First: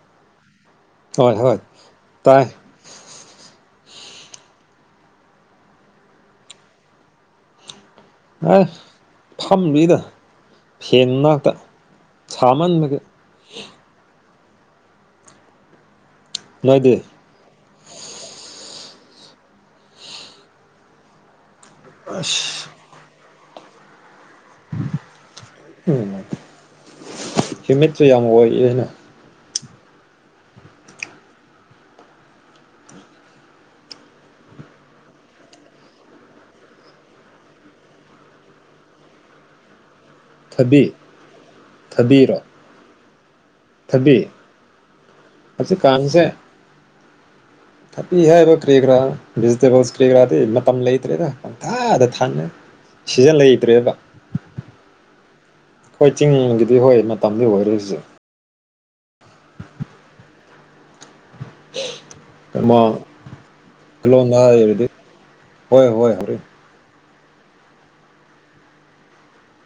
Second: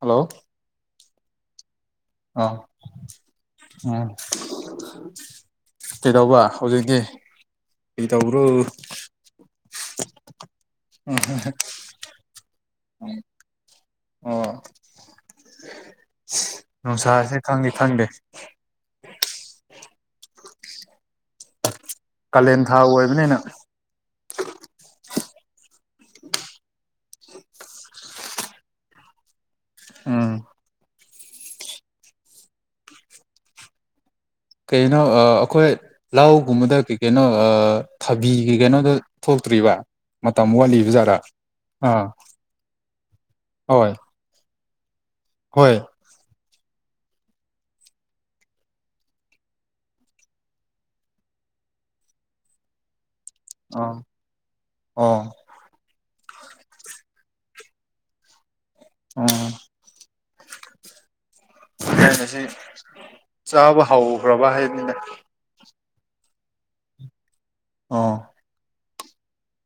hello ꯍꯣꯏ ꯍꯣꯏ ꯇꯥꯏ ꯑꯥ ꯎꯝ ꯀꯩꯗꯧꯕ ꯍꯧꯖꯤꯛꯀꯤ ꯑꯥꯏ ꯐꯝꯏꯗ ꯐꯦꯟ ꯉꯅꯥꯛꯇ ꯁꯥꯃꯟꯕ ꯍ ꯑꯣ ꯅꯣꯏꯗꯤ ꯅꯨꯡꯁꯥꯁꯦ ꯈꯪꯉꯦ ꯊꯪꯗꯦ ꯀꯥꯂꯦꯟ ꯑꯁ ꯊꯥ ꯑꯣꯏꯕꯅꯤꯅ ꯎ ꯁꯃꯤꯠꯁꯨ ꯌꯥꯝ ꯑꯣꯏꯣꯏꯅ ꯑꯥ ꯀꯩꯅꯣ ꯑꯩꯈꯣꯏ ꯂꯒꯨꯝꯕꯗ ꯀꯩ ꯀꯩꯅꯣ ꯊꯕꯤ ꯀꯩ ꯀꯩꯅꯣꯗ ꯊꯣꯛꯆ ꯄꯨ꯭ꯔꯤ ꯋꯥ ꯃꯇꯝꯛ ꯊꯕꯤ ꯋꯥꯠꯂꯤꯕꯖꯥꯔꯥ ꯑꯥ ꯊꯕꯤꯔꯣ ꯍꯣꯏ ꯑ ꯍꯣꯏ ꯀꯥꯟꯁꯦ [inaudible] ꯊꯄꯤ ꯍꯥꯏꯕ ꯀꯔꯤ ꯀꯔꯥ ꯚꯦꯖꯤꯇꯦꯕꯜꯁ ꯀꯔꯤ ꯀꯔꯥꯗꯤ ꯃꯇꯝ ꯂꯩꯇ꯭ꯔꯦꯗ ꯄꯪꯊꯗ ꯊꯥꯡꯉꯦ ꯁꯤꯖ ꯂꯩꯇ꯭ꯔꯦꯕ ꯑꯥ ꯑꯣ ꯑꯩꯈꯣꯏ ꯆꯤꯡꯒꯤꯗꯤ ꯍꯣꯏ ꯃꯇꯝꯗꯤ ꯑꯣꯏꯔꯁꯦ ꯎꯝ ꯍꯦꯟꯅ ꯁꯤ ꯑꯃ ꯆꯥꯕ ꯂꯣꯟꯗ ꯍꯧꯈ꯭ꯔꯕ ꯍꯥꯏꯔꯗꯤ ꯍꯥꯏꯕꯅꯤꯅꯦ ꯍꯣꯏ ꯍꯣꯏ ꯍꯣꯏ ꯑꯥ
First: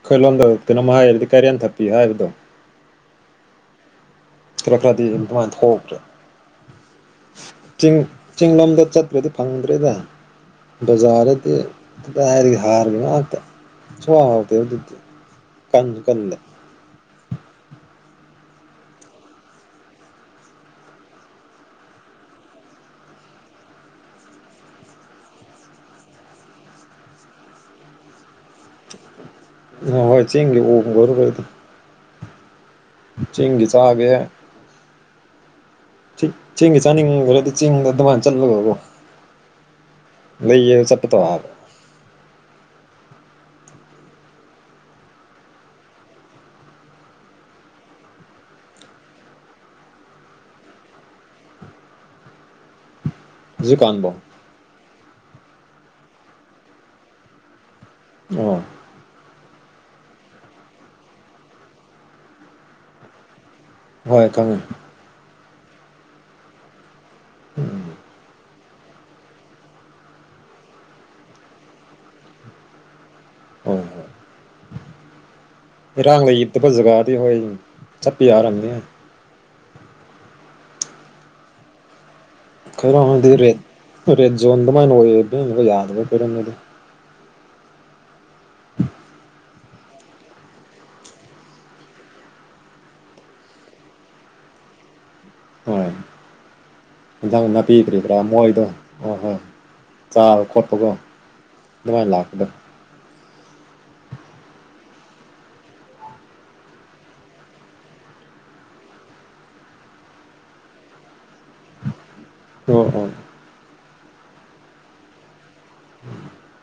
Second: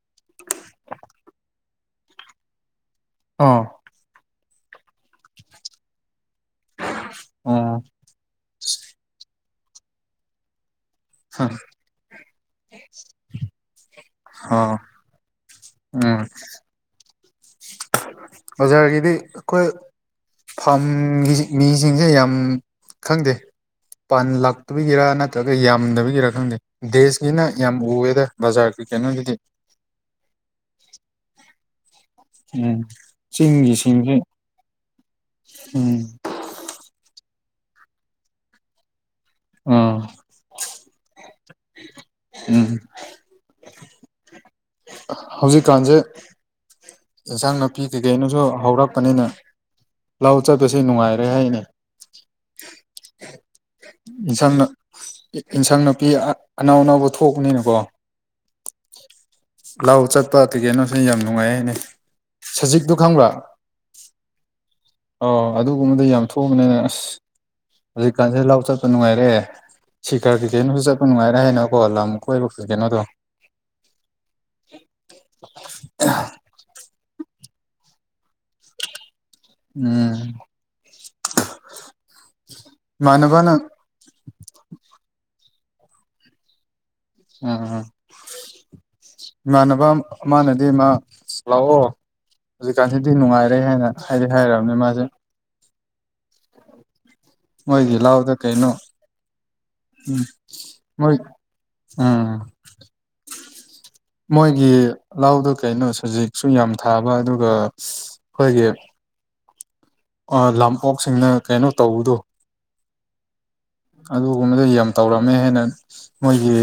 ꯈꯣꯏꯂꯣꯝꯗ ꯀꯅꯣꯝ ꯍꯥꯏꯔꯗꯤ ꯀꯔꯤꯅ ꯊꯛꯄꯤ ꯍꯥꯏꯕꯗꯣ ꯑꯥ ꯀ ꯈ꯭ꯔꯗꯤ ꯏꯃꯥꯟ ꯊꯣꯛ꯭ꯔꯦ ꯑꯣ ꯆꯤꯡꯡꯂꯣꯝꯗ ꯆꯠꯇ꯭ꯔꯗꯤ ꯐꯪꯗ꯭ꯔꯦꯗ ꯕꯖꯥꯔꯗꯗꯤ ꯗꯥ ꯍꯥꯏꯔꯤꯒ ꯍꯥꯔꯒꯤ ꯉꯥꯛꯇ ꯁꯋꯥ ꯍꯥꯎꯇꯦꯕ ꯑꯥ ꯑꯗꯨꯗꯤ ꯀꯟ ꯎꯝ ꯀꯟꯅ ꯑꯣꯖꯥꯔꯒꯤꯗꯤ ꯑꯩꯈꯣꯏ ꯐꯥꯝꯒꯤ ꯃꯤꯁꯤꯡꯁꯦ ꯌꯥꯝ ꯈꯪꯗꯦ ꯄꯥꯟ ꯂꯥꯛꯇꯕꯒꯤꯔ ꯅꯠꯇ꯭ꯔꯒ ꯌꯥꯝꯗꯕꯕꯤꯒꯤꯔ ꯈꯪꯗꯦ ꯗꯦꯁꯀꯤꯅ ꯌꯥꯝ ꯎꯑꯦꯗ ꯕꯖꯥꯔꯒꯤ ꯀꯩꯅꯣꯗꯨꯗꯤ ꯍꯣꯏ ꯆꯤꯡꯒꯦ ꯎꯒꯔꯕꯗ ꯎꯝ ꯆꯦꯡꯒꯤ ꯆꯥꯒꯦ ꯆꯤꯡꯒꯤꯁꯤꯡꯁꯦ ꯎꯝ ꯆꯦꯡꯒꯤ ꯆꯥ ꯆꯤꯡꯗ ꯑꯗꯨꯃꯥꯟ ꯆꯜꯂꯒꯕꯣ ꯑꯥ ꯂꯩꯌꯦ ꯆꯠꯄ ꯊ ꯍꯥꯕ ꯎꯝ ꯍꯧꯖꯤꯛꯀꯥꯟꯁꯦ ꯏꯟꯁꯥꯡ ꯅꯥꯄꯤ ꯀꯩꯀꯩꯅꯣꯁꯨ ꯍꯧꯔꯛꯄꯅꯤꯅ ꯂꯥꯛꯑꯣ ꯆꯠꯄꯁꯦ ꯅꯨꯡꯉꯥꯏꯔꯦ ꯍꯥꯏꯅꯦ ꯍꯧꯖꯤꯛꯀꯥꯟꯕꯣ ꯏꯟꯁꯥꯡ ꯏꯟꯁꯥꯡ ꯅꯥꯄꯤ ꯑꯅꯥꯎ ꯑꯅꯥꯎꯕ ꯊꯣꯛꯄꯅꯤꯅꯀꯣ ꯑꯣ ꯂꯥꯛꯑꯣ ꯆꯠꯄ ꯇꯤꯀꯦꯅꯣ ꯁꯤ ꯌꯥꯝ ꯅꯨꯡꯉꯥꯏ ꯍꯥꯏꯅꯦ ꯁꯖꯤꯛꯇꯨ ꯈꯪꯕ꯭ꯔꯥ ꯍꯣꯏ ꯊꯃꯦ ꯑꯣ ꯑꯗꯨꯒꯨꯝꯕꯗ ꯌꯥꯝ ꯊꯣꯛꯣꯡꯑꯕꯅꯤꯅ ꯑꯁ ꯎꯝ ꯍꯧꯖꯤꯛꯀꯥꯟꯁꯦ ꯂꯥꯎꯊꯠ ꯆꯠꯄ ꯅꯨꯡꯉꯥꯏꯔꯛꯦ ꯁꯤꯀꯔ ꯀꯤꯛꯀꯦꯅꯨꯁꯨ ꯆꯠꯄ ꯅꯨꯡꯉꯥꯏꯔꯦ ꯍꯥꯏꯅꯀꯣ ꯂꯝ ꯀꯣꯏꯕ ꯀꯤꯛꯀꯦꯅꯣꯗꯣ ꯑꯣ ꯏꯔꯥꯡ ꯂꯩꯇꯕꯖꯒꯥ ꯗꯤ ꯍꯣꯏ ꯆꯄꯤ ꯌꯥꯔꯝꯗ ꯎꯝ ꯈꯔꯗꯤ ꯏꯃꯥꯟꯅꯕꯅ ꯔꯦꯖꯣꯗꯅ ꯌꯥꯗꯕ ꯄꯔꯗꯤ ꯑ ꯏꯃꯥꯟꯅꯕ ꯃꯥꯅꯗꯤ ꯃꯥ ꯂꯥꯛꯑꯣ ꯍꯧꯖꯤꯛꯀꯥꯟꯁꯤꯗꯤ ꯅꯨꯡꯉꯥꯏꯔꯦ ꯍꯥꯏꯅ ꯍꯥꯏꯗꯤ ꯍꯥꯏꯑꯔꯕꯅꯦ ꯃꯥꯁꯦ ꯍꯣꯏ ꯑꯦꯟꯖꯥꯡ ꯃꯣꯏꯒꯤ ꯅꯥꯄꯤꯈ꯭ꯔꯤꯕ꯭ꯔꯥ ꯂꯥꯎꯗ ꯃꯣꯏꯗꯣ ꯀꯩꯅꯣ ꯍꯣꯏ ꯍꯣꯏ ꯎꯝ ꯆꯥꯕ ꯈꯣꯠꯄꯒ ꯃꯣꯏ ꯑꯗꯨꯃꯥꯏꯅ ꯂꯥꯛꯀꯗꯕ ꯎ ꯃꯣꯏꯒꯤ ꯂꯗꯨꯣ ꯀꯩꯅꯣ ꯁꯖꯤꯛꯁꯨ ꯌꯥꯝ ꯊꯥꯕ ꯑꯗꯨꯒ ꯑꯩꯈꯣꯏꯒꯤ ꯂꯝ ꯑꯣꯛꯁꯤꯡꯅ ꯀꯩꯅꯣ ꯇꯧꯕꯗꯣ ꯑꯣ ꯍ ꯑꯗꯨꯒꯨꯝꯕꯗ ꯌꯥꯝ ꯇꯧꯔꯝꯃꯦ ꯍꯥꯏꯅ ꯃꯣꯏꯒꯤ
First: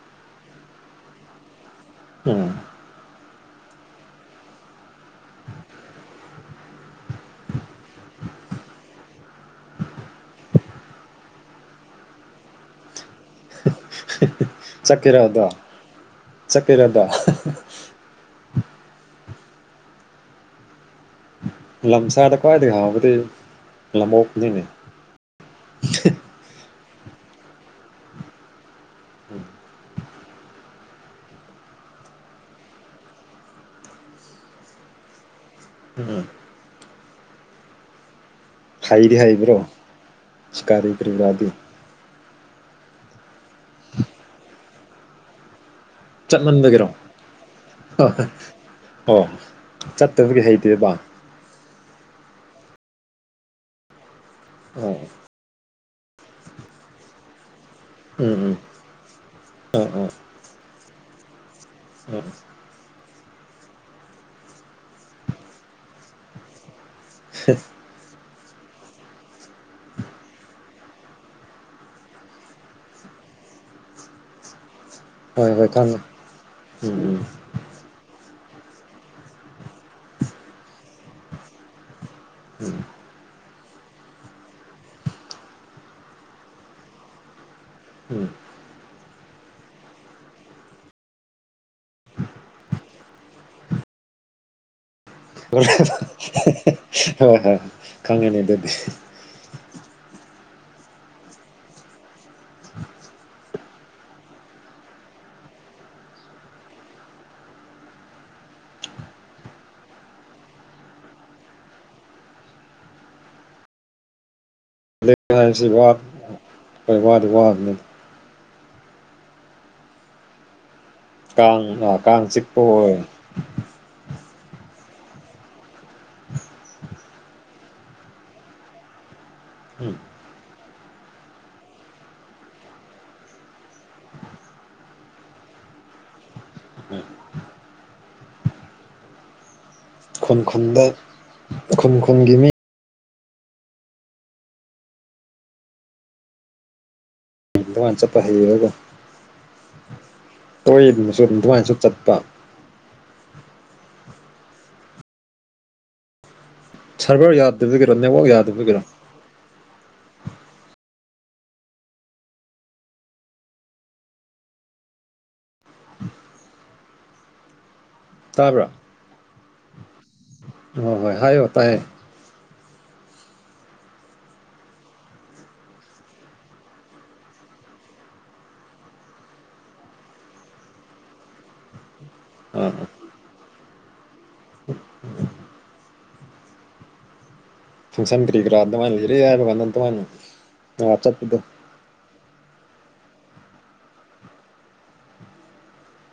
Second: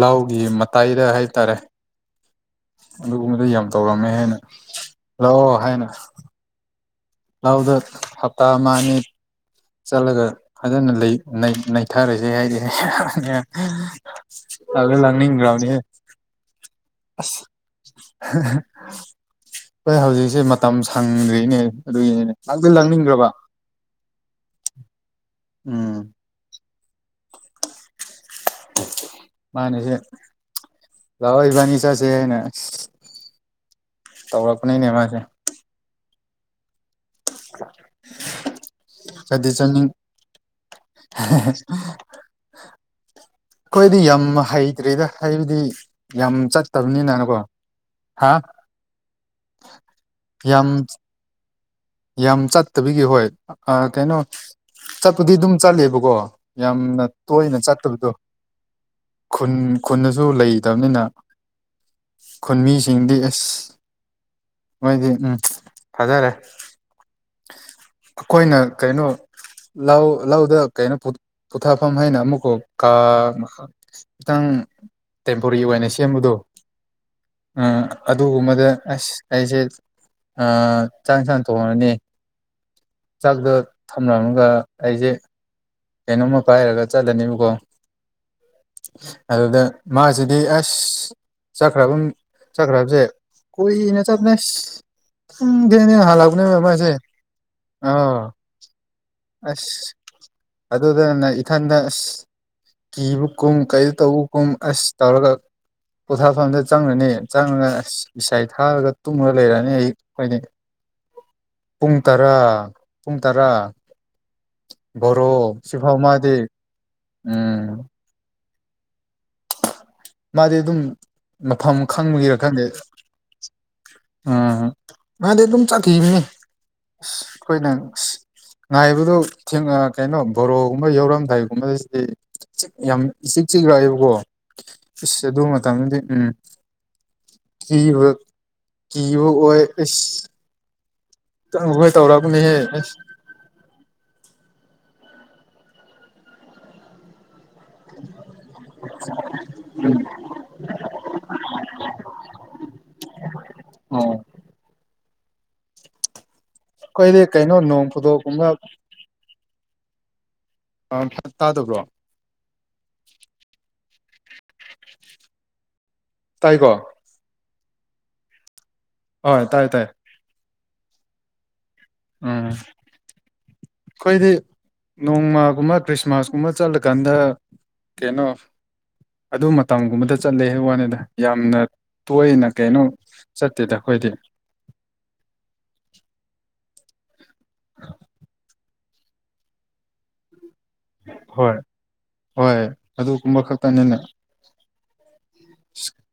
ꯂꯥꯎꯒꯤ ꯃꯇꯥꯏꯗ ꯍꯥꯏꯇꯥꯔꯦ ꯎꯝ ꯑꯗꯨꯒꯨꯝꯕꯗ ꯌꯥꯝ ꯇꯧꯔꯝꯃꯦ ꯍꯥꯏꯅ ꯂꯥꯛꯑꯣ ꯍꯥꯏꯅ ꯂꯧꯗ ꯍꯞꯇꯥ ꯑꯃꯅꯤ ꯆꯠꯂꯒ ꯐꯖꯅ ꯅꯩꯊꯔꯁꯦ ꯍꯥꯏꯗꯤ ꯑ ꯂꯒꯅꯤꯒꯥꯎꯅꯤ ꯇꯔꯗ ꯍꯣꯏ ꯍꯧꯖꯤꯛꯁꯦ ꯃꯇꯝ ꯁꯪꯗ꯭ꯔꯤ ꯅꯦ ꯑꯗꯨꯒꯤꯅꯦꯅꯦ ꯂꯝꯁꯥꯗ ꯉꯥꯛꯇ ꯈ꯭ꯋꯥꯏꯗꯒꯤ ꯍꯥꯎꯕꯗꯤ ꯂꯥꯡꯅꯤꯡꯈ꯭ꯔꯕ ꯂꯝꯑꯣꯛꯅꯤꯅꯦ ꯎꯝ ꯃꯥꯅꯦꯁꯦ ꯂꯋꯥ ꯏꯕꯥꯅꯤ ꯆꯁꯅꯦ ꯇꯧꯄ ꯅꯅꯦ ꯑꯦꯃꯁ ꯎꯝ [inaudible] ꯊꯥꯏꯔꯤꯗꯤ ꯆꯠꯗꯤ ꯍꯥꯏꯩꯕ꯭ꯔꯣ ꯆꯠꯅꯤꯡ ꯁꯤfꯀꯥꯔꯔꯤ [inaudible] ꯑꯩꯈꯣꯏꯗꯤ ꯌꯥꯝ ꯍꯩꯇ꯭ꯔꯦꯗ ꯍꯥꯏꯕꯗꯤ ꯌꯥꯝ ꯆꯠꯃꯟꯕꯒꯤꯔꯣ ꯆꯠꯇꯕꯅꯤꯅꯅꯀꯣ ꯍꯥ ꯑꯣ ꯆꯠꯇꯕꯗꯤ ꯌꯥꯝ ꯍꯩꯇꯦꯕ ꯌꯥꯝ ꯆꯠꯇꯕꯤꯒꯤ ꯍꯣꯏ ꯀꯩꯅꯣ ꯑꯣ ꯆꯠꯄꯗꯤ ꯑꯗꯨꯝ ꯆꯠꯂꯦꯕꯀꯣ ꯌꯥꯝꯅ ꯇꯣꯏꯅ ꯆ ꯐꯠꯇꯕꯗꯣ ꯎꯝ ꯎꯝ ꯈꯨꯟ ꯑꯥ ꯑꯥ ꯈꯨꯗꯁꯨ ꯂꯩꯇꯕꯅꯤꯅ ꯑꯥ ꯈꯨꯨꯟꯃꯤꯁꯤꯡꯗ ꯑꯦꯁ ꯑꯁ ꯃꯣꯏꯗꯤ ꯎꯝ ꯊꯥꯖꯔꯦ ꯑꯩꯈꯣꯏꯅ ꯀꯩꯅꯣ ꯂꯧ ꯂꯧꯗ ꯀꯩꯅꯣ ꯄꯣꯊꯥꯐꯝ ꯍꯥꯏꯅ ꯑꯃꯨꯛꯀꯣ ꯀꯥ ꯃꯈꯥ ꯈꯤꯇꯪ ꯍꯣꯏ ꯇꯦꯝꯄꯣꯔꯔꯤ ꯍꯣꯏ ꯑꯣꯏꯅ ꯈꯪꯉꯦ ꯁꯦꯝꯕꯗꯣ ꯎꯝ ꯎꯝ ꯑꯗꯨꯒꯨꯝꯕꯗ ꯑꯁ ꯑꯩꯁꯦ ꯆꯥꯡ ꯆ ꯊꯣꯡꯉꯅꯤ ꯆꯥꯛꯗꯣ ꯊꯝꯂꯝꯒ ꯑꯩꯁꯦ ꯀꯩꯅꯣꯝꯃ ꯄꯥꯏꯔꯒ ꯆꯠꯂꯅꯦꯕꯀꯣ ꯎꯝ ꯑꯗꯨꯗ ꯃꯥꯁꯤꯗꯤ ꯑꯁ ꯆꯠꯈ꯭ꯔꯕ ꯆꯈ꯭ꯔ ꯍꯥꯏꯕꯁꯦ ꯀꯨꯏꯅ ꯆꯕꯅꯦ ꯎ ꯊꯅꯦ ꯍꯥꯂꯥꯎꯒꯅ ꯃꯃꯥꯏꯁꯦ ꯍꯣꯏ ꯍꯣꯏ ꯑ ꯈꯪꯉꯦꯅꯦ ꯑꯗꯨꯗꯤ ꯑꯁ ꯑꯗꯨꯗꯅ ꯏꯊꯟꯗ ꯑꯁ ꯀꯤꯕ ꯀꯨꯝ ꯀꯔꯤ ꯇꯧꯕ ꯀꯨꯝ ꯑꯁ ꯇꯧꯔꯒ ꯄꯣꯊꯥꯐꯝꯗ ꯆꯪꯉꯅꯤ ꯆꯪꯉꯒ ꯏꯁꯥꯏ ꯊꯥꯔꯒ ꯇꯨꯝꯉꯒ ꯂꯩꯔꯅꯤ ꯑꯩ ꯑꯩꯈꯣꯏꯅꯤ ꯄꯨꯡ ꯇꯔꯥ ꯄꯨꯡ ꯇꯔꯥ ꯣꯔꯣ ꯍꯥꯏꯕꯁꯤ ꯋꯥ ꯁꯤꯐꯥꯎ ꯃꯥꯗꯤ ꯍꯣꯏ ꯋꯥꯗꯤ ꯎꯝ ꯋꯥꯕꯅꯤ ꯃꯥꯗꯤ ꯑꯗꯨꯝ ꯀꯥꯡ ꯃꯐꯝ ꯀꯥꯡ ꯈꯪꯕꯒꯤꯔ ꯆꯤꯛꯄ ꯈꯪꯗꯦ ꯑꯣꯏ ꯎꯝ ꯃꯥꯗꯤ ꯑꯗꯨꯝ ꯆꯥꯊꯤꯅꯤ ꯑ ꯑꯩꯈꯣꯏꯅ ꯑ ꯉꯥꯏꯕꯗꯣ ꯊꯦꯡ ꯎꯝ ꯀꯩꯅꯣ ꯕꯣꯔꯣꯒꯨꯝꯕ ꯌꯧꯔꯝꯗꯥꯏꯒꯨꯝꯕꯗ ꯁꯤꯗꯤ ꯌꯥꯝ ꯏꯤꯛ ꯆꯤꯛ ꯂꯥꯛꯑꯦꯕꯀꯣ ꯏꯁꯁ ꯑꯗꯨ ꯃꯇꯝꯗꯗꯤ ꯎꯝ ꯀꯕ ꯀꯤꯕ ꯑꯣꯏ ꯈꯨꯟ ꯈꯨꯟꯗ ꯇꯪ ꯍꯣꯏ ꯈꯨꯟ ꯈꯨꯟꯒꯤ ꯃꯤ ꯇꯧꯔꯛꯕꯅꯦꯍꯦ ꯑꯁ ꯉꯥꯟ ꯆꯠꯄ ꯍꯩꯔꯒꯣ ꯇꯣꯏꯁꯨ ꯑꯗꯨꯃꯥꯏꯅꯁꯨ ꯆꯠꯄ ꯑ ꯑꯩꯈꯣꯏꯗꯤ ꯁꯔꯚꯔ ꯀꯩꯅꯣ ꯌꯥꯗꯕꯁꯨ ꯅꯣꯡ ꯀꯔꯣ ꯅꯦꯠꯋꯥꯛ ꯐꯨꯗꯣꯛꯀꯨꯝꯕ ꯌꯥꯗꯕꯁꯨ ꯀꯦꯔꯣ ꯑ ꯇꯥꯗꯕ꯭ꯔꯣ ꯇꯥꯏꯀꯣ ꯇꯥꯕ꯭ꯔꯥ ꯍꯣꯏ ꯇꯥꯏꯌꯦ ꯇꯥꯏꯌꯦ ꯍꯣꯏ ꯍꯣꯏ ꯍꯥꯏꯌꯣ ꯇꯥꯏꯌꯦ ꯑꯥ ꯑꯩꯈꯣꯏꯗꯤ ꯅꯣꯡꯃꯒꯨꯝꯕ ꯈ꯭ꯔꯤꯁꯃꯥꯁꯀꯨꯝꯕ ꯆꯠꯂꯀꯥꯟꯗ ꯀꯩꯅꯣ ꯑꯗꯨ ꯃꯇꯝꯒꯨꯝꯕꯗ ꯆꯠꯂꯦ ꯋꯥꯅꯤꯗ ꯌꯥꯝꯅ ꯇꯣꯏꯅ ꯀꯩꯅꯣ ꯆꯠꯇꯦꯗ ꯑꯩꯈꯣꯏꯗꯤ ꯎ ꯐꯪꯁꯟ ꯇꯔꯤ ꯔꯥꯗꯃꯅꯔꯦ ꯍꯥꯏꯃꯗ ꯍꯣꯏ ꯍꯣꯏ ꯑꯗꯨꯒꯨꯝꯕ ꯈꯛꯇꯅꯤꯅꯦ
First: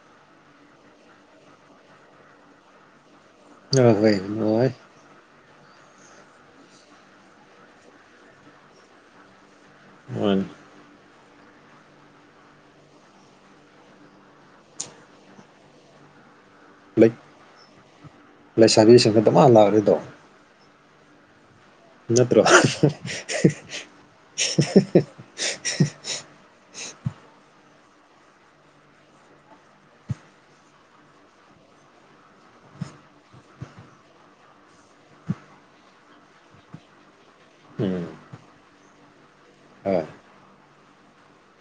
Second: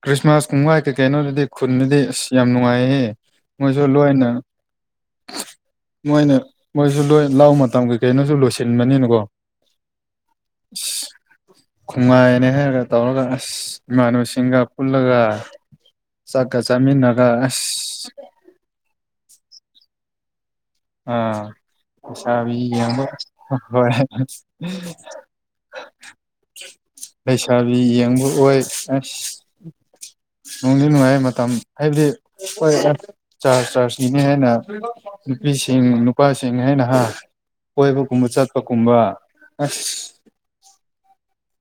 ꯈ꯭ꯔꯤꯁꯃꯥꯁ ꯀꯨꯝꯒꯥꯏ ꯀꯩꯀꯩꯅꯣꯗꯨꯗꯤ ꯈꯨꯟꯗꯗꯤ ꯑꯁ ꯌꯥꯝ ꯅꯨꯡꯉꯥꯏꯍꯦ ꯑ ꯃꯣꯏꯁꯨ ꯍꯣꯏ ꯂꯣꯏꯅ ꯍ ꯃꯣꯏꯅ ꯃꯣꯏꯁꯨ ꯂꯣꯏ ꯂꯥꯛ ꯃꯇꯝꯒꯤꯩ ꯀꯩꯅꯣꯁꯨ ꯂꯣꯏꯁꯤꯟꯕꯅꯤꯅꯀꯣ ꯋꯥꯟ ꯈꯣꯡꯉꯥꯏꯅꯦ ꯍꯥꯏꯔꯒ ꯇꯧꯔꯒ ꯑꯁ ꯏꯃꯥꯟꯅꯨꯁꯤꯡꯒ ꯄꯨꯜꯂꯒ ꯆꯥꯛꯀ ꯂꯩ ꯆꯃꯤꯅꯒꯁ ꯔꯤꯗꯝ ꯑꯥ ꯄꯩꯁꯥꯕꯤꯕ ꯍ ꯂꯩꯁꯥꯕꯤ ꯌꯦꯡꯕ ꯑꯣꯏ ꯑꯁ ꯅꯨꯡꯗꯤ ꯅꯨꯡꯉꯥꯏ ꯃꯇꯝ ꯍꯥꯏꯕꯗꯤ ꯍꯣꯏ ꯆꯥꯔꯖ ꯆꯥꯔꯖꯅꯤꯅꯤ ꯍꯥꯏꯅ ꯅꯨꯄꯤꯁꯤꯡ ꯅꯨꯄꯥꯁꯤꯡ ꯍꯥꯏꯅ ꯍꯥ ꯎꯝ ꯀꯣꯏꯕꯒꯨꯝꯕ ꯆꯠꯄꯒꯨꯝꯕ ꯍꯣꯏ ꯑꯁ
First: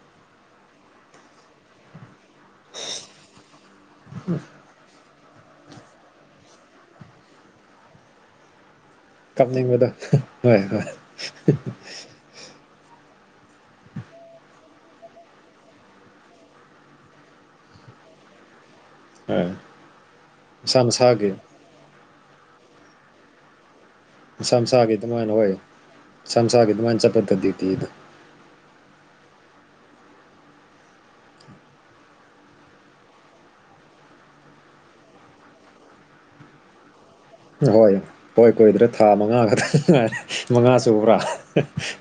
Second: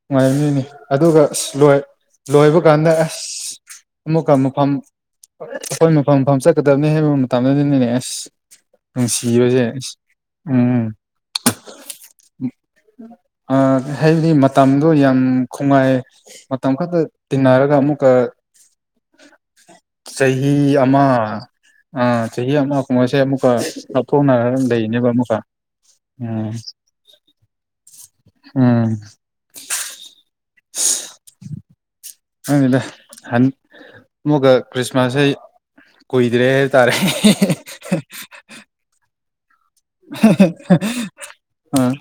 ꯅꯨꯡꯉꯥꯏꯝꯅꯤꯅꯤ ꯑꯗꯨꯒ ꯑꯁ ꯂꯣꯏ ꯂꯣꯏꯕ ꯀꯥꯟꯗ ꯑꯁ ꯃꯨꯀ ꯃꯨꯐꯝꯝ ꯑꯩꯈꯣꯏ ꯃꯐꯝ ꯃꯐꯝ ꯆꯠꯀꯗꯕꯅꯤ ꯍꯥꯏꯕ ꯃꯇꯝꯗꯗꯤꯅꯦꯅꯦ ꯑꯁ ꯅꯨꯡꯁꯤꯕꯁꯦ ꯀꯞꯅꯤꯡꯕꯗꯣ ꯍꯣꯏ ꯎꯝ ꯍꯣꯏ ꯑ ꯍꯗꯤ ꯃ ꯃꯇꯝꯗꯣ ꯌꯥꯝ ꯉꯥꯏ ꯃꯇꯝ ꯈꯛꯇ ꯇꯤꯟꯅꯔꯒ ꯑꯃꯨꯛꯀ ꯑꯝ ꯆꯍꯤ ꯑꯃ ꯆꯍꯤ ꯑꯃ ꯀꯨꯝꯍꯁꯦ ꯑꯃꯨꯛꯀ ꯂꯥꯞꯊꯣꯛꯅꯔꯒ ꯁꯝꯁꯥꯒꯤ ꯂꯩꯅꯦꯕ ꯃꯅ ꯑꯃꯨꯛꯀ ꯍꯣꯏ ꯎꯝ ꯁꯝꯁꯥꯒꯤ ꯃꯅ ꯆꯄꯠꯗꯤ ꯏꯗ ꯎꯝ ꯑꯪꯗ ꯍꯟ ꯑꯃꯨꯛꯒ ꯈ꯭ꯔꯤꯁꯃꯥꯁꯦ ꯀꯣꯏꯗ꯭ꯔꯦ ꯇꯥꯔꯦ ꯍꯣꯏ ꯍꯣꯏ ꯀꯣꯏꯏꯗ꯭ꯔꯦ ꯊꯥ ꯃꯉꯥ ꯈꯛꯇ ꯉꯥꯏꯔꯦ ꯃꯉꯥ ꯁꯨꯕ꯭ꯔꯥ ꯑ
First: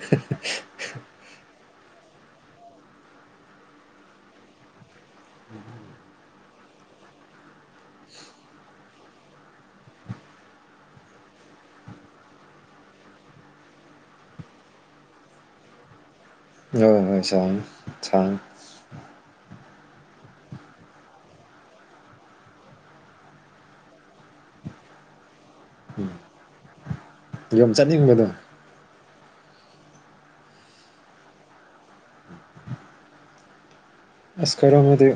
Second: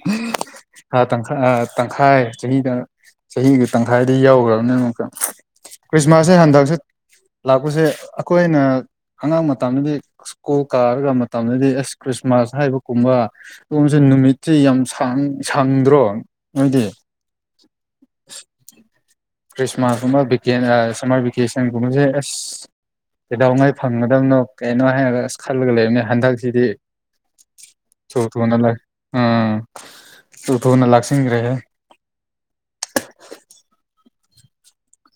ꯍꯥ ꯇꯪꯈ ꯇꯪꯈꯥꯏ ꯆꯍꯤꯗ ꯆꯍꯤꯒꯤ ꯇꯪꯈꯥꯏꯗ ꯌꯥꯎꯈ꯭ꯔꯕꯅꯤꯅ ꯑꯃꯨꯛꯀ ꯈ꯭ꯔꯤꯁꯃꯥꯁꯁꯦ ꯍꯟꯗꯛꯁꯦ ꯂꯥꯛꯄꯁꯦ ꯑꯩꯈꯣꯏꯅ ꯑꯉꯥꯡ ꯃꯇꯝꯗꯗꯤ ꯁ꯭ꯀꯨꯜ ꯀꯥꯔꯒ ꯃꯇꯝꯗꯗꯤ ꯑꯦꯁ ꯈ꯭ꯔꯤꯁꯃꯥꯁ ꯍꯥꯏꯕꯒꯨꯝꯕ ꯁꯣꯝꯁꯦ ꯅꯨꯃꯤꯠꯇꯤ ꯌꯥꯝ ꯁꯪꯗ꯭ꯔꯣ ꯅꯣꯏꯗꯤ ꯍꯣꯏ ꯍꯣꯏ ꯁꯥꯡ ꯁꯥꯡ ꯈ꯭ꯔꯤꯁꯃꯥꯁꯀꯨꯝꯕ ꯁꯝꯃꯔ ꯚꯦꯀꯦꯁꯟꯒꯨꯝꯕꯁꯦ ꯑꯁ ꯀꯩꯗꯧꯉꯩ ꯐꯪꯒꯗꯕꯅꯣ ꯀꯩꯅꯣ ꯍꯥꯏꯔꯒ ꯑꯁ ꯈꯜꯂꯒ ꯂꯩꯕꯅꯤ ꯎꯝ ꯍꯟꯗꯛꯁꯤꯗꯤ ꯌꯨꯝ ꯆ ꯆꯠꯅꯤꯡꯕꯗꯣ ꯊꯅ ꯑꯝ ꯇ ꯊꯅ ꯂꯥꯛꯁꯤ ꯔꯦ ꯑꯁ ꯀꯔꯣ ꯑꯃꯗꯤꯗꯤ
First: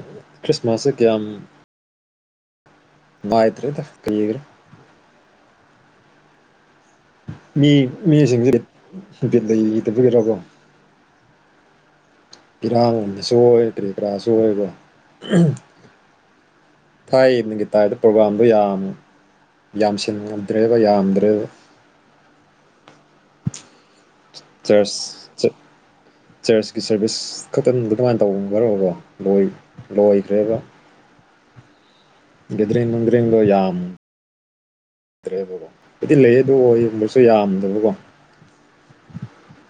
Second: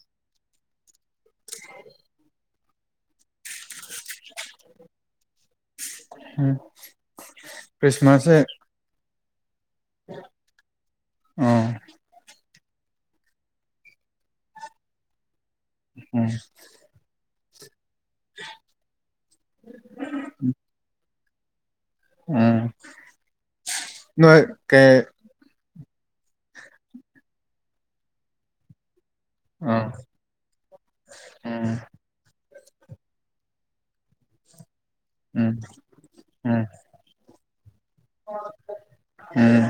ꯀ꯭ꯔꯤꯁꯃꯥꯁ ꯀ ꯌꯥꯝ ꯅꯨꯡꯥꯏꯇ꯭ꯔꯦꯗ ꯀꯒ꯭ꯔ ꯎꯝ ꯃꯤ ꯈ꯭ꯔꯤꯁꯃꯥꯁꯁꯦ ꯃꯤꯁꯤꯡꯁꯦ ꯅꯨꯗꯕꯤꯒꯤꯔꯣꯀꯣ ꯎ ꯄꯤꯔꯥꯡ ꯂꯣꯟꯕꯁꯨ ꯑꯣꯏ ꯄꯔꯤꯄꯔꯥꯁꯨ ꯑꯣꯏꯀꯣ ꯎꯝ ꯊꯥꯏ ꯅꯨꯒꯤ ꯇꯥꯏꯗ ꯄ꯭ꯔꯣꯒꯥꯝꯗꯣ ꯌꯥꯝꯅ ꯌꯥꯝꯁꯤꯟꯗ꯭ꯔꯦꯕ ꯌꯥꯝꯗ꯭ꯔꯦꯕ ꯎꯝ ꯏ ꯀꯦ ꯆꯔꯆ ꯆꯔꯆꯀꯤ ꯁꯥꯔꯚꯤꯁ ꯈꯛꯇꯪꯗꯤ ꯀꯃꯥꯏꯅ ꯇꯧꯈ꯭ꯔꯕꯣ ꯂꯣꯏꯗ꯭ꯔꯦꯕ ꯑ ꯗꯔꯤ ꯃꯨꯡꯗꯔꯤꯡꯗ ꯌꯥꯝꯃ ꯎꯝ ꯗ꯭ꯔꯦꯕꯀꯣ ꯑꯗꯨꯗꯤ ꯂꯩ ꯑꯗꯨ ꯎꯝ ꯑꯣꯏꯒꯨꯝꯕꯁꯨ ꯌꯥꯝꯗ꯭ꯔꯕꯀꯣ ꯎꯝ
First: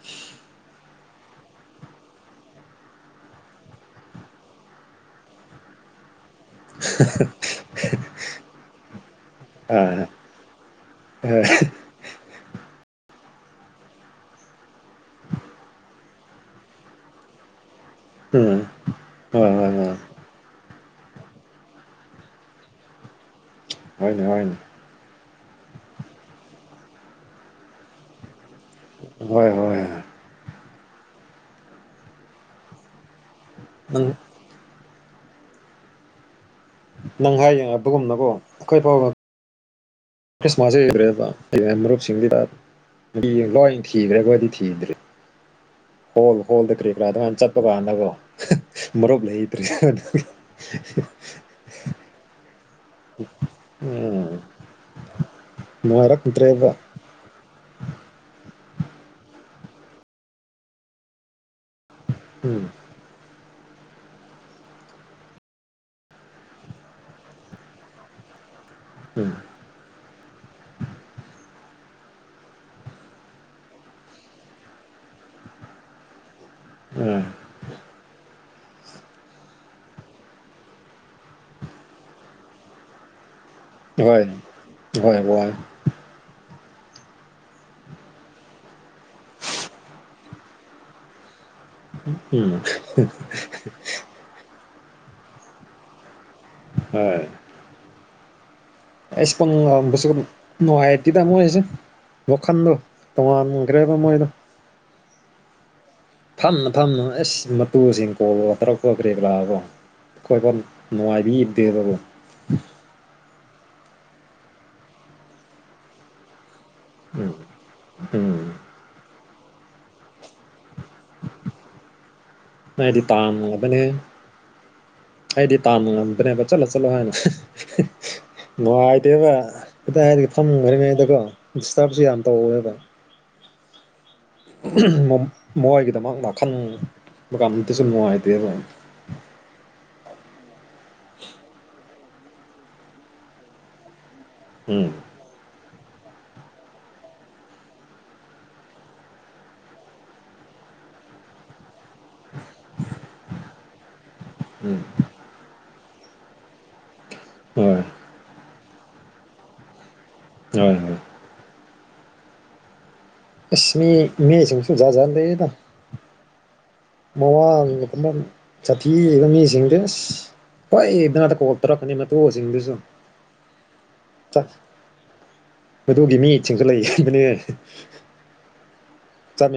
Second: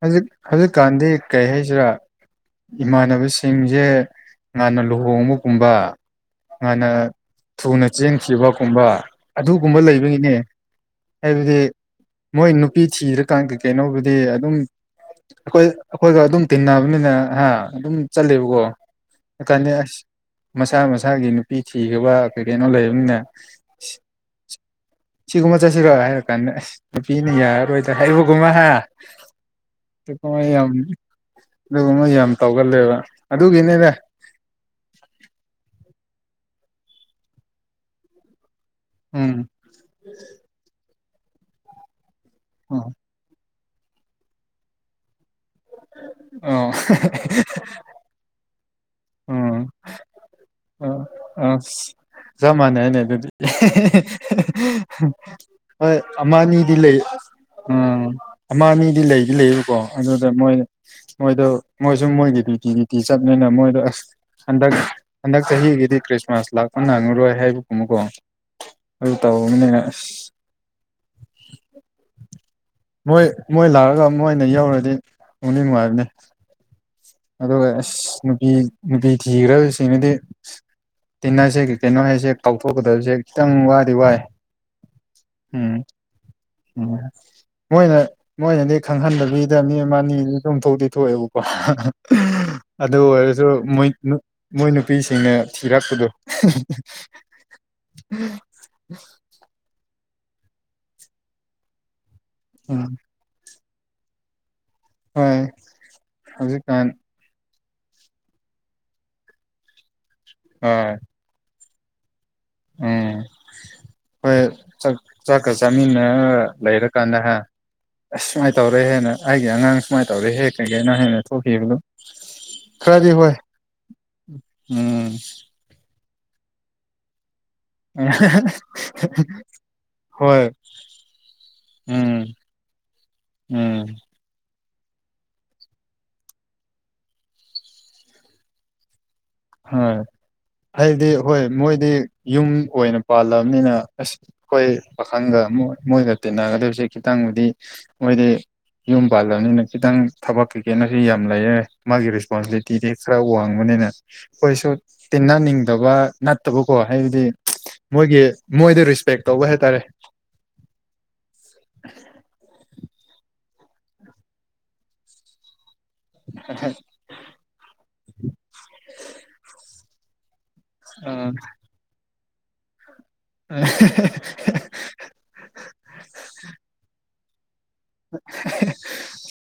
ꯍꯧꯖꯤꯛ ꯍꯧꯖꯤꯛꯀꯥꯟꯗꯤ ꯀꯔꯤ ꯍꯥꯏꯁꯤꯔꯥ ꯏꯃꯥꯟꯅꯕꯁꯤꯡꯁꯦ ꯉꯥꯟꯅ ꯂꯨꯍꯣꯡꯕꯒꯨꯝꯕ ꯍꯥꯟꯅ ꯊꯨꯅ ꯆꯦꯟꯈꯤꯕꯒꯨꯝꯕ ꯑꯗꯨꯒꯨꯝꯕ ꯂꯩꯕꯒꯤꯅꯦ ꯍ ꯍꯥꯏꯕꯗꯤ ꯃꯣꯏ ꯅꯨꯄꯤ ꯊꯤꯔꯀꯥꯟ ꯀꯩ ꯀꯩꯅꯣꯕꯨꯗꯤ ꯑꯗꯨꯝ ꯑꯩꯈꯣꯏ ꯑꯩꯈꯣꯏꯒ ꯑꯗꯨꯝ ꯇꯤꯟꯅꯕꯅꯤꯅ ꯍꯥ ꯑꯗꯨꯝ ꯎꯝ ꯍꯣꯏ ꯆꯠꯂꯦꯕꯀꯣꯀꯥꯟꯗ ꯍꯣꯏ ꯍꯣꯏ ꯑꯁ ꯃꯁꯥ ꯃꯁ ꯏꯁꯥꯒꯤ ꯅꯨꯄꯤ ꯊꯤꯈ꯭ꯔꯕ ꯀꯩ ꯀꯩꯅꯣ ꯂꯩꯕꯅꯤꯅ ꯍꯅꯦ ꯍꯅꯦ ꯁꯤꯒꯨꯝꯕ ꯆꯠꯁꯤꯔꯣ ꯍꯥꯏꯔ ꯀꯥꯟꯗ ꯑꯁ ꯅꯨꯄꯤꯅ ꯌꯥꯔꯔꯣꯏꯗ ꯍꯥꯏꯔ ꯀꯃ ꯍꯥꯏ ꯍꯣꯏ ꯍꯣꯏ ꯀꯃꯥꯏ ꯌꯥꯅꯤ ꯑꯗꯨꯒꯨꯝꯕ ꯌꯥꯝ ꯇꯧꯒꯜꯂꯦꯕ ꯑꯗꯨꯒꯤꯅꯤꯅꯦ ꯅꯪ ꯅꯪ ꯍꯥꯏꯌꯦꯡ ꯑꯗꯨꯒꯨꯝꯅꯕꯣ ꯑꯩꯈꯣꯏ ꯐꯥꯎ ꯎꯝ ꯈ꯭ꯔꯤꯁꯃꯥꯁ ꯂꯩꯈ꯭ꯔꯦꯕ ꯃꯔꯨꯞꯁꯤꯡꯁꯤꯗ ꯑꯣ ꯂꯣꯏ ꯊ ꯔꯦꯒꯣꯏꯗꯤ ꯊꯤ ꯏꯗꯔꯦ ꯍꯣꯜ ꯑꯣ ꯍꯣꯜꯗ ꯀ꯭ꯔꯤ ꯀ꯭ꯔꯥ ꯑꯗꯨꯃꯥꯏꯅ ꯆꯠꯄ ꯀꯥꯟꯗꯀꯣ ꯃꯔꯨꯞ ꯎꯝ ꯂꯩꯇ꯭ꯔꯦ [inaudible] ꯑ ꯆꯃꯅꯦ ꯍꯥꯏꯅꯦ ꯑꯗꯨꯗꯤ ꯎꯝ ꯍꯣꯏ ꯅꯨꯡꯉꯥꯏꯔꯛꯇ꯭ꯔꯦꯕ ꯑꯃꯅꯤꯗꯤ ꯂꯩ ꯑꯝ ꯑꯃ ꯑꯅꯤꯗꯤ ꯂꯩꯗꯤ ꯂꯩꯕꯀꯣ ꯑꯗꯨꯗ ꯃꯣꯏ ꯃꯣꯏꯗꯣ ꯃꯣꯏꯁꯨ ꯃꯣꯏꯒꯤ ꯎꯝ ꯕꯤꯇꯤ ꯕꯤꯇꯤ ꯆꯠꯅꯤꯅ ꯃꯣꯏꯗ ꯑꯁ ꯍꯟꯗꯛ ꯍꯟꯗꯛ ꯆꯍꯤꯒꯤꯗꯤ꯭ꯔꯤ ꯃꯖ ꯂꯥꯛꯄ ꯉꯥꯡꯉꯔꯣꯏ ꯍꯥꯏꯕꯒꯨꯝꯕꯀꯣ ꯑꯗꯨ ꯎꯝ ꯇꯧꯕꯅꯦ ꯑ [inaudible] ꯃꯣꯏ ꯃꯣꯏ ꯂꯥꯛꯑꯒ ꯃꯣꯏꯅ ꯌꯧꯔꯗꯤ ꯅꯨꯡꯗꯤ ꯅꯨꯡꯉꯥꯏꯕꯅꯤ ꯎꯝ ꯑꯗ ꯑꯁ ꯅꯨꯄꯤ ꯅꯨꯄꯤ ꯊꯤꯈ꯭ꯔꯕꯁꯤꯡꯅꯗꯤ ꯇꯤꯟꯅꯁꯦ ꯀꯩꯅꯣ ꯍꯥꯏꯁꯦꯦꯛ ꯀꯥꯎꯊꯣꯛꯀꯗꯕꯁꯦꯦꯛ ꯪ ꯋꯥꯗꯤ ꯋꯥꯏ ꯍꯣꯏ ꯍꯣꯏ ꯋꯥꯏ ꯎꯝ ꯎ ꯃꯣꯏꯅ ꯃꯣꯏꯅꯗꯤ ꯈꯪꯍꯟꯗꯕꯤꯗ ꯃꯤ ꯑꯃ ꯑꯅꯤꯗꯤ ꯆꯣꯝꯊꯣꯛꯇꯤ ꯊꯣꯛꯑꯦꯕꯀꯣ ꯎꯝ ꯑꯗꯨ ꯑꯣꯏꯔꯁꯨ ꯃꯣꯏ ꯃꯣꯏꯅ ꯅꯨꯄꯤꯁꯤꯡꯅ ꯊꯤꯔꯛꯄꯗꯣ ꯑꯦ ꯏꯁꯄ ꯅꯍꯥꯏꯤ ꯇ ꯑꯃꯣ ꯍꯥꯏꯁ ꯂ ꯈꯥꯟꯗ ꯎꯝ ꯇꯃꯥꯟ ꯭ꯔꯦꯕ ꯃꯣꯏꯗꯣ ꯍꯣꯏ ꯐꯝꯅ ꯍꯧꯖꯤꯛꯀꯥꯟ ꯐꯝꯅ ꯑꯦꯁ ꯇꯨꯁꯤꯡ ꯀꯣꯜꯂꯒ ꯇꯔꯛꯄ ꯀ꯭ꯔꯦ ꯂꯥꯛꯑꯕꯣ ꯑꯩꯈꯣꯏꯐꯝ ꯍꯣꯏ ꯅꯨꯡꯉꯥꯏꯗꯤ ꯏꯗꯦ ꯑꯗꯨꯕꯨ ꯎꯝ ꯍꯣꯏꯥꯛ ꯆꯥꯛꯀ ꯆꯥꯃꯤꯟꯅ ꯂꯩꯔ ꯀꯥꯟꯗ ꯎꯝ ꯍꯥꯏ ꯑꯁ ꯎꯝ ꯁꯨꯃꯥꯏꯅ ꯇꯧꯔꯦ ꯍꯦꯟꯅ ꯑꯩꯒꯤ ꯑꯉꯥꯡ ꯁꯨꯃꯥꯏꯅ ꯇꯧꯔꯦ ꯍꯦꯛ ꯀꯩꯀꯩ ꯅ ꯍꯦꯟꯅ ꯊꯣꯛꯈꯤꯕꯅꯣ ꯃꯗꯤ ꯇꯥꯃꯕꯅꯦ ꯎꯝ ꯍꯥꯏꯗꯤ ꯇꯥꯃ ꯕ ꯆꯠꯂꯣ ꯆꯂꯣ ꯍꯥꯏꯅ ꯑ ꯅꯨꯡꯉꯥꯏꯇꯦꯕ ꯑꯗꯥ ꯍꯥꯏ ꯍꯣꯏ ꯐꯝꯈ꯭ꯔꯤꯉꯩꯗꯀꯣ ꯗꯤꯁꯇꯔꯕꯁꯨ ꯎꯝ ꯌꯥꯝ ꯇꯧꯋꯦꯕ ꯎꯝ ꯃꯣꯏꯒꯤꯗꯃꯛꯅ ꯈꯟꯕ ꯀꯥꯟꯗꯗꯤꯁꯨ ꯅꯨꯡꯉꯥꯏꯇꯦ ꯑꯗꯨ ꯍꯣꯏ ꯑꯩꯗꯤ ꯍꯣꯏ ꯃꯣꯏꯗꯤ ꯌꯨꯝ ꯑꯣꯏꯅ ꯄꯥꯜꯂꯕꯅꯤꯅ ꯑꯁ ꯑꯩꯈꯣꯏ ꯎꯝ ꯄꯥꯈꯪꯒ ꯃꯣꯏꯒ ꯇꯤꯟꯅꯒꯗꯣꯏꯁꯦ ꯈꯤꯇꯪꯕꯨꯗꯤ ꯃꯣꯏꯗꯤ ꯌꯨꯝ ꯄꯥꯜꯂꯅꯤꯅ ꯈꯤꯇꯪ ꯊꯕꯛ ꯀꯩꯀꯩꯅꯁꯨ ꯌꯥꯝ ꯂꯩꯔꯦ ꯃꯥꯒꯤ ꯔꯦꯁꯄꯣꯟꯁꯤꯕꯤꯂꯤꯇꯤꯗꯤ ꯈꯔ ꯋꯥꯡꯕꯅꯤꯅ ꯑꯩꯈꯣꯏꯁꯨ ꯎꯝ ꯇꯤꯟꯅꯅꯤꯡꯗꯕ ꯅꯠꯇꯕꯀꯣ ꯍꯥꯏꯕꯗꯤ ꯍꯣꯏ ꯃꯣꯏꯒꯤ ꯃꯣꯏꯗ ꯔꯦꯁꯄꯦꯛ ꯇꯧꯕ ꯍꯥꯏꯇꯥꯔꯦ ꯍꯣꯏ ꯍꯣꯏ [inaudible] ꯏꯁ꯭ꯅꯤ ꯃꯦꯁꯤꯡ ꯁꯨꯝꯖꯖꯥꯟ ꯂꯩꯦꯗꯪ ꯃꯋꯥꯒꯨꯝꯕ ꯁꯥꯊꯤꯕ ꯃꯤꯁꯤꯡꯗꯤ ꯑꯁ ꯄ ꯑ ꯏꯗꯅꯥ ꯀꯣꯛꯇ ꯔꯛꯅꯤ ꯃ ꯇ ꯍꯁꯤꯡꯗꯁꯨꯣ ꯃꯗꯨꯒꯤ ꯃꯤꯁꯤꯡꯁꯨ ꯂꯩꯕꯅꯦ ꯆꯠꯃꯤꯟ [inaudible]